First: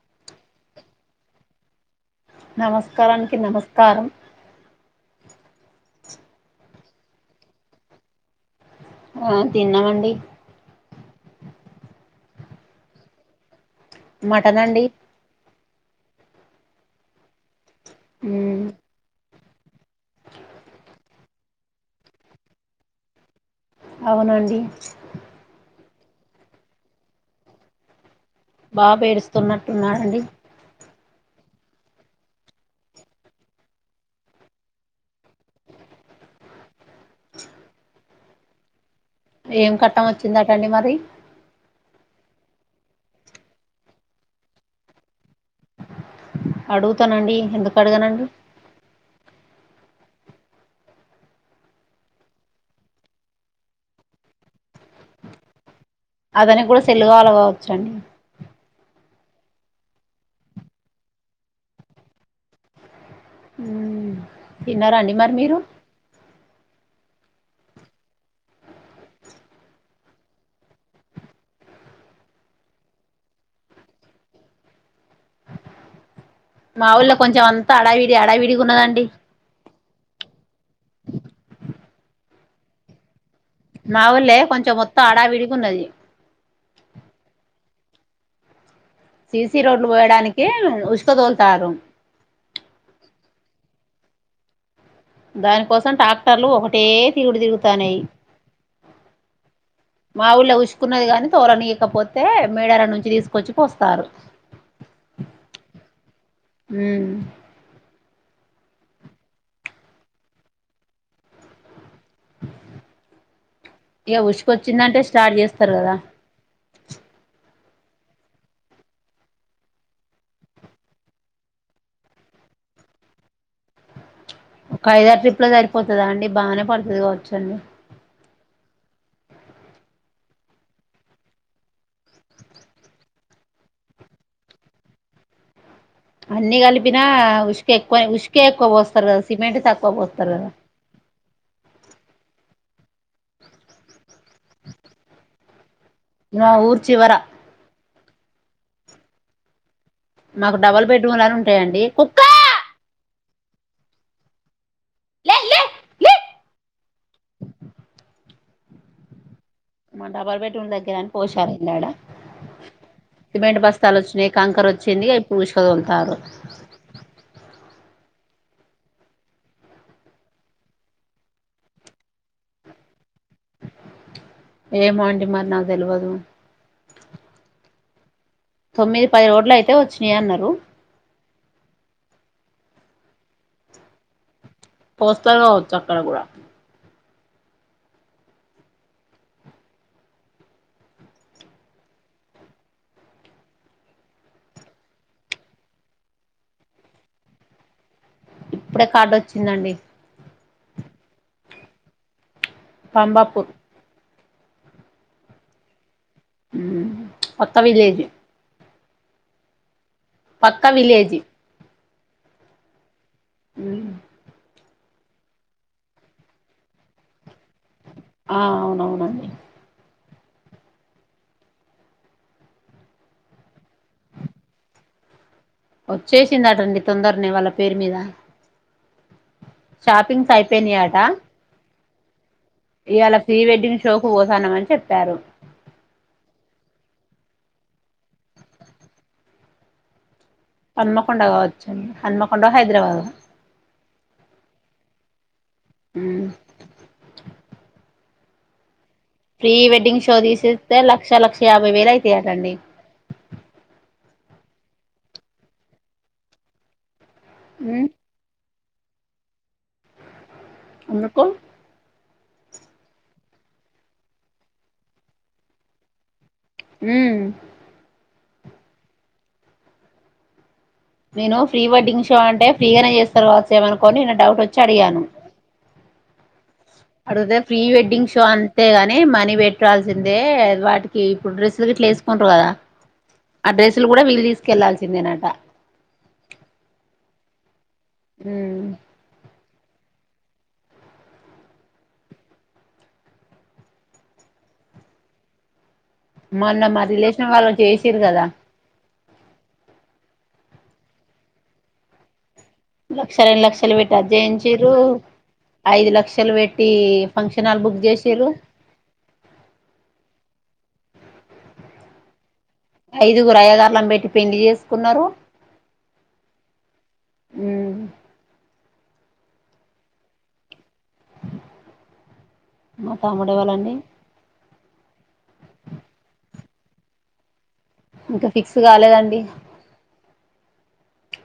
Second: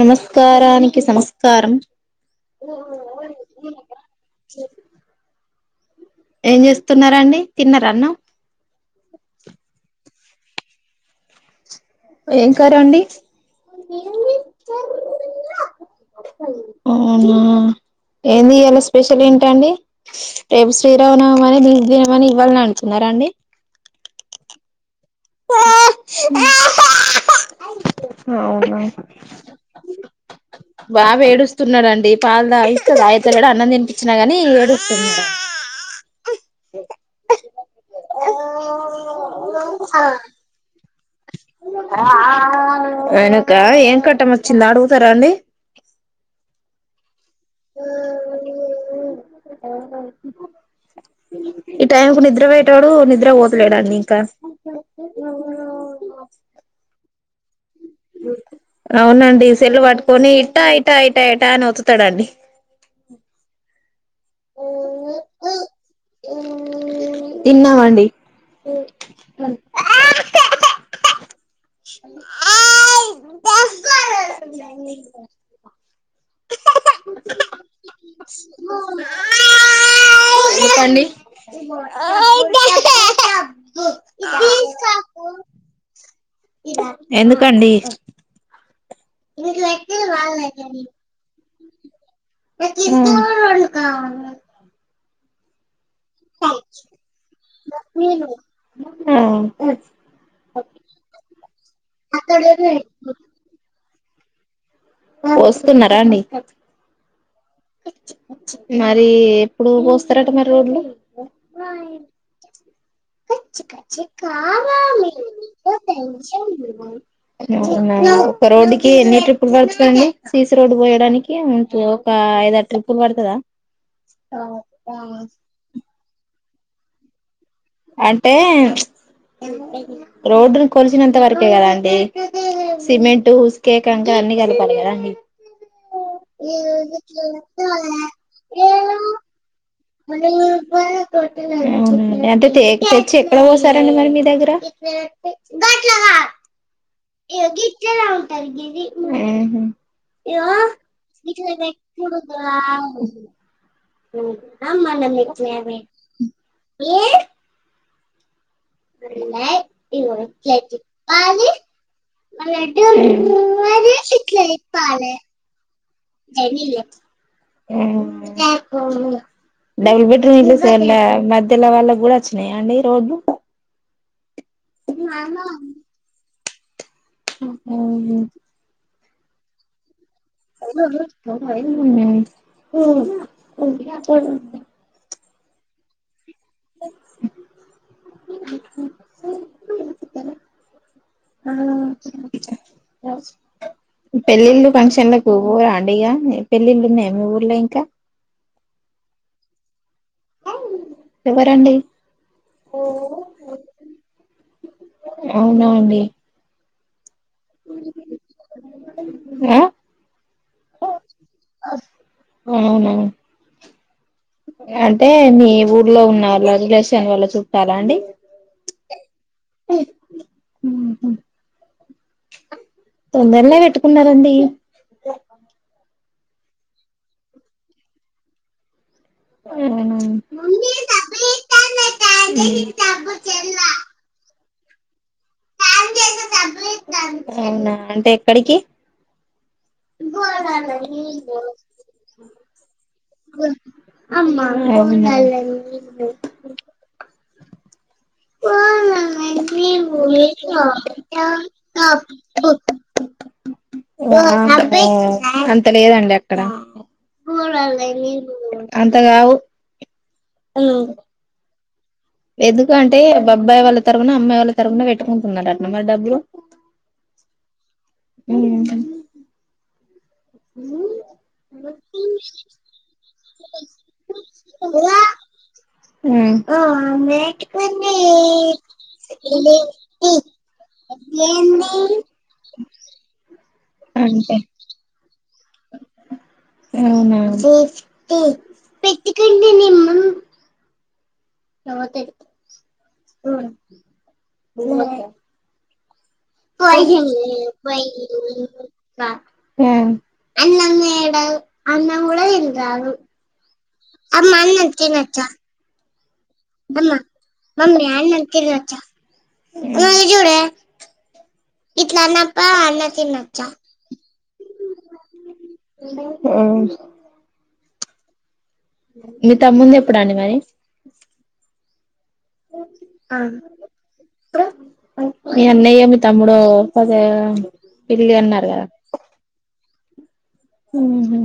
నమస్కార్ రనికి సమస్కారం నమస్కారానికి నమస్కారం ఏం చేస్తున్నారాండి తిన్నార అన్న ఆ తిన్నామండి ఏం కర్రి అండి మటన్ అండి అవున ఏంది మ్మ్ ఇయ్యాల స్పెషల్ ఏంటి ఇటురండి రేపు శ్రీరామనవమి అని దీ దీనం అని ఇవాళనే వెళ్తునరాండి అవునండి అవునా బాబు ఏడుస్తున్నట్టున్నాడండి బాబు ఏడుస్తున్నాడుండి పాలు తపిస్తే తాయతలేడు అన్నం తినిపించినా గాని ఏడుస్తున్నాడు అండి ఏం కట్టం వచ్చిందటండి మరి అయనక ఏం కట్టం వచ్చింది అడుగుతారా అండి అడుగుతానండి ఎందుకు అడగనండి ఈ టైంకు నిద్ర పోయేటోడు నిద్ర పోతలేడండి ఇంకా అతని కూడా సెల్ కావాలా కాదు చడి అవునండి సెల్లు పట్టుకొని ఇట్టా ఇట్టా ఇటా ఇటా అని వత్తుతాడండి ఉ తిన్నారా అండి మరి మీరు తిన్నామండి మా ఊళ్ళో కొంచెం అంతా అడావిడి అడావిడిగా ఉన్నదండి చెప్పండి మావుల్లే కొంచెం మోతే హడావిడిగున్నది ఎందుకండి సిసి రోడ్లు పోయడానికి ఉష్క తోల్ తారు [unintelligible] కావాలి దానికోసం టాక్టర్లు ఒకటే తిరుగుడు తిరుగుతాన్నయి ఆ మా ఊళ్ళ ఉష్కున్నది కాని తోలనీయకపోతే మేడారం నుంచి తీసుకొచ్చి పోస్తారు వస్తున్నరా అండి ఉమ్ మరి ఎప్పుడు పోస్తారట మరి రోడ్లు కచ్చి కచ్చి ఇక ఉసుకొచ్చిందంటే కావలి స్టార్ట్ చేస్తారు కదా [unintelligible] నా ఒక రోడ్డుకి ఎన్ని ట్రిప్పులు పడుతుంది అండి సీసి రోడ్డు పోయడానికి ఒక ఐ ఐదు ఆరు ట్రిప్పులు పడుతదా ఒక ఐదారు ట్రిపులే సరిపోతాదా అండి బాగానే పడుతదిగావచ్చండి అంటే ప్చ్ రోడ్డును కొలిచినంత వరకే కదా అండి సిమెంట్ ఉసుకే కంకర అన్ని కలపాలి కదాండి అన్ని కలిపిన ఉసుక ఎక్కువై ఉసుకే ఎక్కువ పోస్తారు కదా సిమెంట్ తక్కు [unintelligible] మ్మ్ హ్మ్ అంటే టేకు తెచ్చి ఎక్కడ పోశారండి మరి మీ దగ్గర నా ఊర్ [unintelligible] మాకు డబల్ హుహు బెడ్రూమ్లు అని ఉంటాయండి కుక్క [unintelligible] లే లే లే [unintelligible] మా డబల్ బెడ్రూమ్ దగ్గర అని పోశారండి ఆడ [unintelligible] సిమెంట్ బస్తాలు [unintelligible] ఆరు మ్మ్ డబుల్ బెడ్రూమ్ ఇల్లు సర్లే మధ్యలో వాళ్ళ కూడా వచ్చినాయా అండి రోడ్లు ఏమో అండి మరి నాకు తెలువదు [inaudible] తొమ్మిది పది రోడ్లయితే వచ్చు ఏ అన్నారు [inaudible] వస్తది కావచ్చు అక్కడ కూడా [inaudible] పెళ్లిళ్లు ఫంక్షన్లలకు పోరండి ఇగ పెళ్ళిళ్ళు ఉన్నాయా మీ ఊర్లో ఇంకా ఇప్పుడే కార్డు వచ్చిందండి ఎవరండి పంబపూర్ అవునా అండి హు అత్త వీడియో ఇది హా పక్క విలేజీ అవునా హు అంటే నీ ఊర్లో ఉన్న లగ్లేషన్ వాళ్ల చు ఆ అవునువునుండి హు హు తొందరనే పెట్టుకున్నారండి వచ్చేసిందటండి తొందరనే వాళ్ల పేరు మీద షాపింగ్స్ అవున ఇయల్లా ప్రీ వెడ్డింగ్ షోకు పోతనమని చెప్పారు అవునా అంటే ఎక్కడికి హు హన్మకొండ కావచ్చండి హన్మకొండ హైదరాబాద్ పోనా ప్రీ వెడ్డింగ్ షో తీసేస్తే లక్ష లక్ష యాభై వేలు అయితాయాంటండీ అంత లేదండి అక్కడ కూలర్ తెగిందసుడు అంతగావు అందుకో ఎందుకంటే అబ్బాయి వాళ్ళ తరఫున అమ్మాయి వాళ్ళ తరఫున పెట్టుకుంటున్నారట మరి డబ్బులు ఉ ఉహు నేను ప్రీ వెడ్డింగ్ షో అంటే ఫ్రీగానే చేస్తారు కావచ్చు ఏమనుకోని నిన్న డౌట్ వచ్చి అడిగాను అడిగితే ప్రీ వెడ్డింగ్ షో అంతే గాని మనీ పెట్టాల్సిందే వాటికి ఇప్పుడు డ్రెస్సులు గిట్లా వేసుకుంటారు కదా ఆ డ్రెసులు కూడా వీళ్ళు అంతే తీసుకెళ్లాల్సిందనట అవునా ఉమ్ ప్రతిక నమ తతే మొన్న కొ మా రిలేషన్ వాళ్ళు హు చేసిరు కదా లక్ష రెండు లక్షలు బెట్టి అజిచేయించిర్రు ఐదు లక్ష హు ఇట్లా అన్న ఐదుగురు అయ్యగార్లని పెట్టి పెళ్లి చేసుకున్నారు ఆ మీ తమ్మున్ని ది ఎప్పుడు అండి మరి మా తమ్ముడు ఎవలండి మీ అన్నయ్య మీ తమ్ముడు ఓ కదా ఇంకా ఫిక్స్ కాలేదండి ఉహు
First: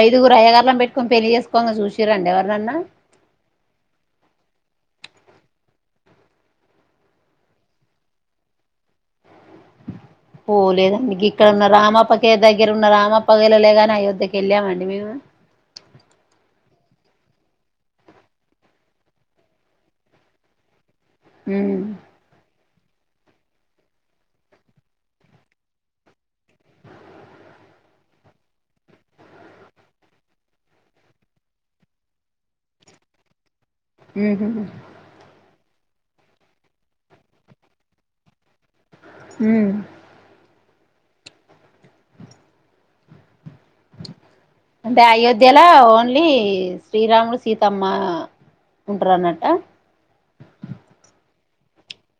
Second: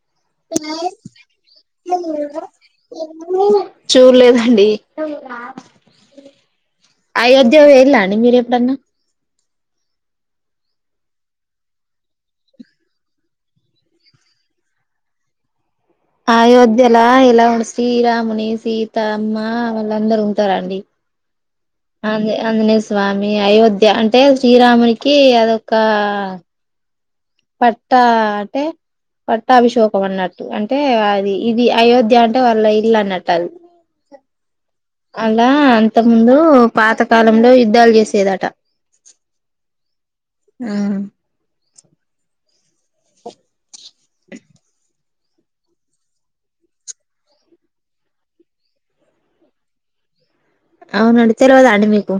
ఐదుగురు అయ్యగారులం పెట్టుకొని పెళ్లిి చేసుకోంగా చూసిరండి ఎవరినన్నా చూడలేదండి అయోధ్య వేయిళ్ళాండి మీరు ఎప్పుడన్నా పోలేదండి ఇక్కడన్న రామప ఇగ దగ్గర ఉన్నారు ఆమ పగిలలేగానీ అయోధ్యకి వెళ్ళామండి మేము అయోధ్యలా ఇలా ఉ శ్రీరాముని సీత అమ్మ వాళ్ళందరు ఉంటారా అండి ఉమ్ అే అ ని స్వామి అయోధ్య అంటే శ్రీరామునికి అదొక పట్ట అంటే పట్టాభిషోకం అన్నట్టు అంటే అది ఇది అయోధ్య అంటే వాళ్ళ ఇల్లు అన్నట్టు అది ఏ ఇంత ముందు పాతకాలంలో యుద్ధాలు చేసేదట హ ఆ అంటే అయోధ్యలో ఓన్లీ శ్రీరాములు సీతమ్మ ఉంటారు అన్నట్ట అవునండి తెల్వదా మీకు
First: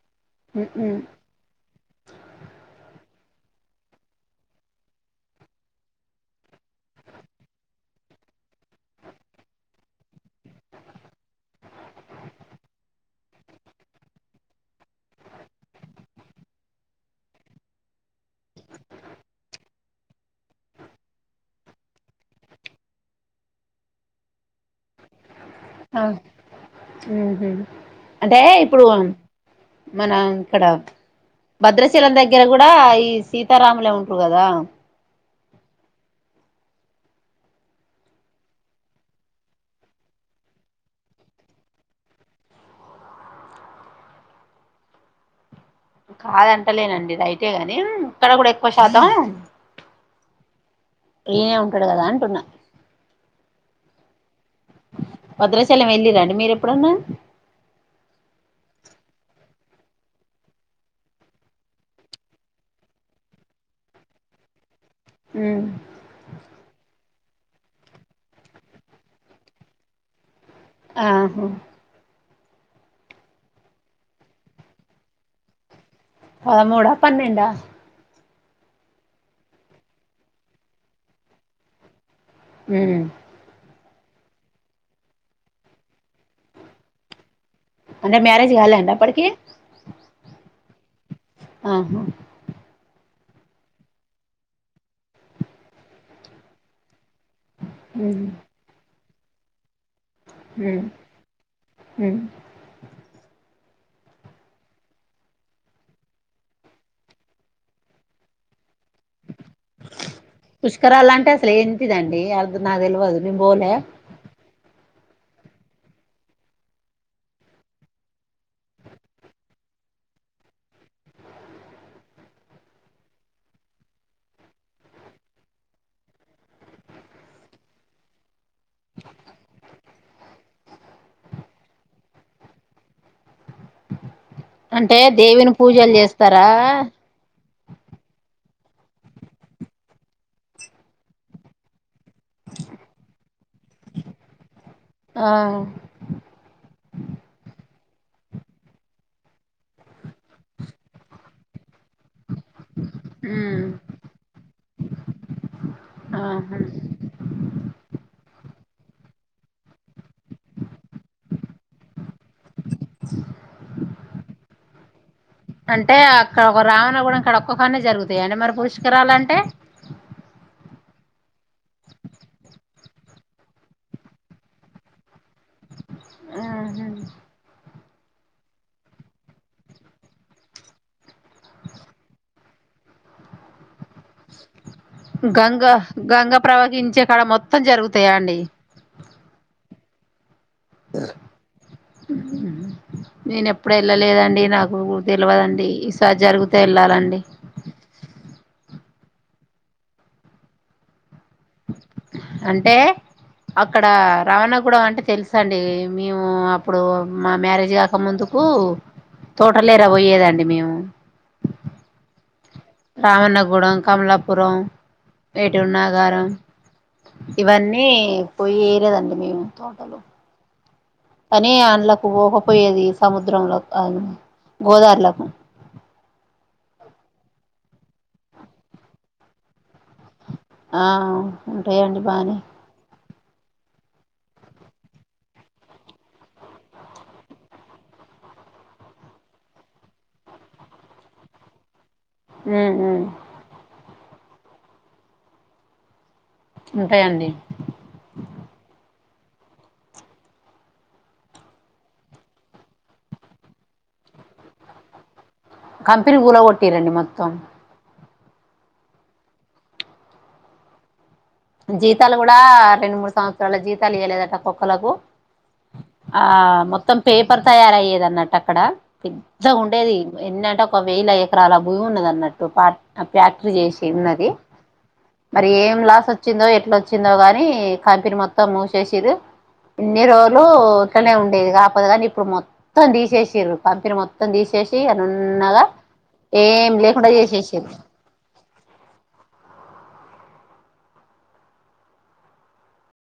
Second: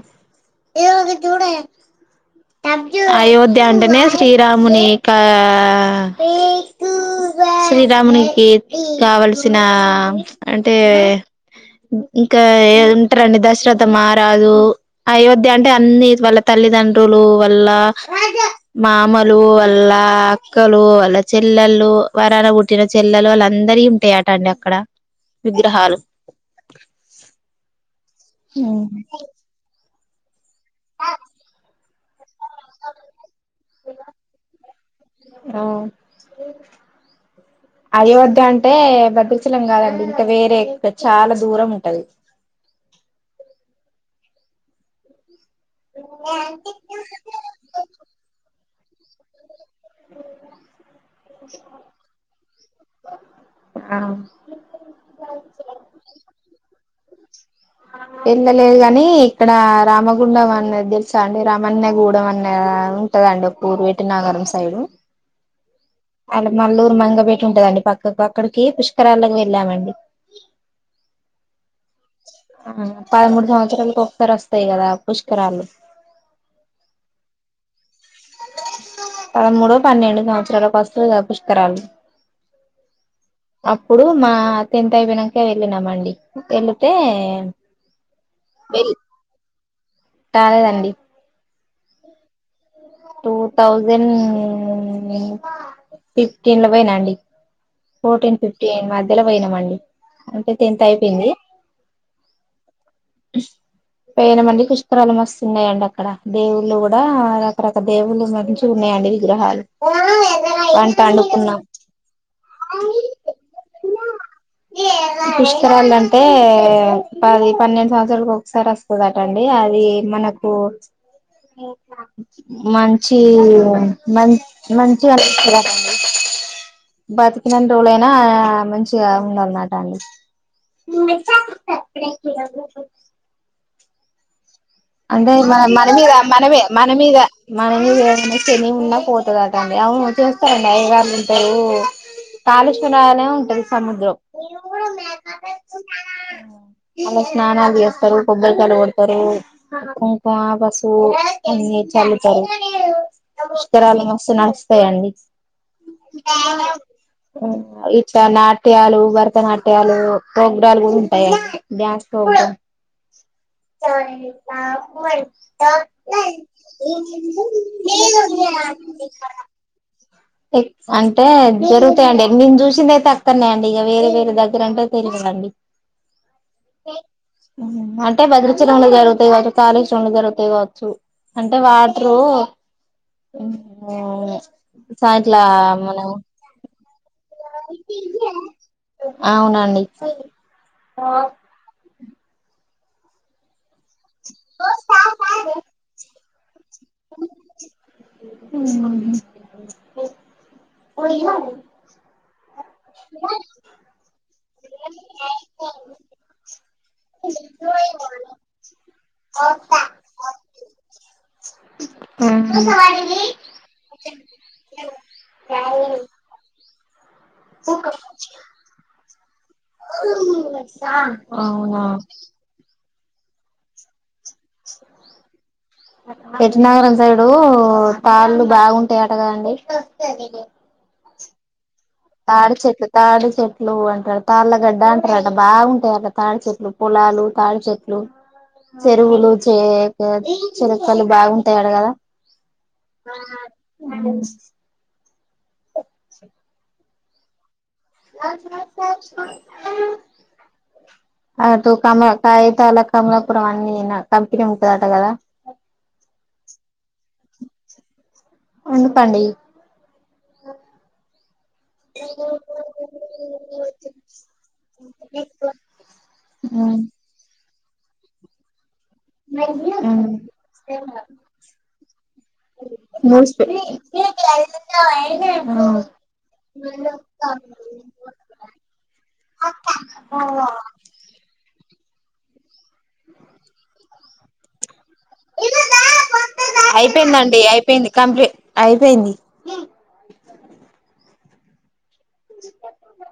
ఉమ్ ఏదగ చూడే అయోధ్య అంటేనే శ్రీరామునికా శ్రీరామునికి కావల్సిన అంటే ఇంకా ఏ అట్టండి దశరథ మారాదు అయోధ్య అంటే అన్నిీ వాళ్ళ తల్లిదండ్రులు వాళ్ల మామలు వాళ్ళ అక్కలు వాళ్ళ చెల్లెలు వరాన పుట్టిన చెల్లెలు వాళ్ళ అందరి ఉంటాయట అండి అక్కడ విగ్రహాలు ఆ అంటే ఇప్పుడు అవును మన ఇక్కడ భద్రశీలం దగ్గర దగ్గర కూడా ఈ సీతారాములే ఉంటారు కదా అయోధ్య అంటే భద్రచలం కాదండి ఇంకా వేరే చాలా దూరం ఉంటది కాదంటలేనండి రైటేగాని ఇక్కడ కూడా పషాద ఏేనే ఉంటాడు కదా అంటున్నా భద్రాశైలం వెళ్ళి రండి మీరు ఎప్పుడున్న వెళ్ళలేదు కాని ఇక్కడ రామగుండం అనేది తెలుసా అండి రామన్యగూడం అనేది ఉంటదండి వేటి నాగరం సైడు ఉమ్ అలా మల్లూరు మంగపేట ంటదండి పక్క అక్కడికి పుష్కరాాలకి వెళ్ళామండి ఆహా ఆ పదమూడు సంవత్సరాలకు ఒకసారి వస్తాయి కదా పుష్కరాలు పదమూడా పన్నెండ పదమూడుో పన్నెండు సంవత్సరాలకు వస్తుంది కదా పుష్కరాలు అ అప్పుడు మా తింత్ అయవినకా వెళ్ళినమండి అంటే మ్యరజ్ గాలె అండి అపడికి తాాలేదండి ఆహా టూ థౌజండ్ ఫిఫ్టీన్ల పోయిన అండి ఉమ్ ఫోర్టీన్ ఫిఫ్టీన్ మ దల పోయినమండి అంటే టెన్త్ ఉమ్ అయిపోయింది ఉమ్ పోయినమండి పుష్కరాలు వస్తున్నాయండి అక్కడ దేవుళ్ళు కూడా రక దేవులు మరి ట్టు చూన్నాయండి విగ్రహాలు అంట అడుకున్నా నాగ తెల్వదు నిం పోలే పుష్కరాలు అంటే పది పన్నెండు సంవత్సరాలకు ఒకసారి వస్తుందటండి అది మనకు మంచి మ మంచిగ అనిపిస్తాదాంట బతికినాన్రోజులైన మంచిగా ఉందన్నమాట [inaudible] [inaudible] అంటే దేవుని మన మన పూజలు మీద చేస్తారా మనమ మన మీద మన మీద ఏ శని ఉన్నా పోతదంట అండి అవును చేస్తారండి అఐవాళ్లు ఉంటారు కాలుష్వరనే ఉంటది సముద్రం ఆ అలా స్నానాలు చేస్ దరు కొబ్బరి కాయలు కొడతారు అవును ఆ బస్ మ్మ్ నేచ్ పుష్కరాలు జరుగు ఉమ్ పుష్కరాలు మస్తు నడుస్తాయి ఆండీ ఆహా నాట్యాలు భరతనాట్యాలు ప్రోగ్రాలు కూడా ఉంటాయండి డ్యాన్స్ గా [unintelligible] ఆ మరి అంటే అక్కడ ఒక రావణ కూడా ఇక్కడ ఒక్కో కానే జరుగుతాయి అంటే మరి పురుష్కరాలు అంటే ఏ అంటే జరుగుతాయండి నేను చూసింది అయితే అక్కన్నాయండి ఇక వేరే వేరే దగ్గర అంటే తెలు టండీ ఆహా హ్మ్ హు అంటే భద్రచలంలో జరుగుతాయి కావచ్చు కాళేశ్వరంలో జరుగుతాయి కావచ్చు అంటే వాటరు సా ఇట్లా గంగ గంగ ప్రవహించే కాడ మొత్ అవునా అండి ఆ నేను ఎప్పుడ వెళ్ళలేదండి నాకు తెల్వదండి ఈసారి జరుగుతు తే వెళ్ళాలండి పోయో [unintelligible] అంటే అక్కడ రవన్నగూడెం అంటే తెలుసు అండి మేము అప్పుడు మా మ్యారేజ్ గాక ముందుకు తోటలేరా వొయ్యేది అండి మేము హ్మ్ రావన్నగూడెం కమలాపురం ఏటూర్ నాగారం ఇవన్నీ పోయి ఏరేదండి మేము కానీ అవునా అంళలకు పోకపోయేది సముద్రంలో కానీ ఎటునాగారం సైడ్ పాళ్లు బాగుంటాయట గాదండి ఆ ఎయ్యండి బాగానే తాడి చెట్లు తాడి చెట్లు అంటాడు తాళ్ళగడ్డ అంటారట బాగుంటాయట తాడి చెట్లు పొలాలు తాడి చెట్లు చెరువులు చె చెరుక్కలు బాగుంటాయడ గదా ఉమ్ ఉమ్ అం చ్చు ఓ ఉంటాయి అండి అటూ కమల్ కాయితాల కమలాపురం అన్నీ నా కంపెనీ ఉంటుందట గదా కంపెనీ కూల కొట్టిరండి మొత్తం ఉనుపాండి జీతాలు గూడా రెండు మూడు సంవత్సరాల జీతాలు ఇయ్యలేదట ఒక్కొక్కలకు ఆ మొత్తం పేపర్ తయారు అయ్యేది అన్నట్టు అక్కడ పెద్దగా ఉండేది ఎన్ని అంటే ఒక వేల ఎకరాల భూమి ఉన్నది అన్నట్టు పాట్ ఆ న్యూస్ ఫ్యాక్టరీ చేసి ఉన్నది మరి ఏం లాస్ వ వచ్చిందో ఎట్లా వచ్చిందో గాని కంపెనీ మొత్తం మూసేసిర్రు ఇన్ని రోజులు ఇట్లనే ఉండేది గా పొదగండి ఇప్పుడు మ మొత్తం తీసేసిర్రు కంపెనీ మొం మొత్తం తీసేసి చేయనున్నాగా ఏం లేకుండా అయిపోయిందండి చేసేసిర్రు అయిపోయింది కంప్లీట్ అయిపోయింది జి పట్టు ఉందా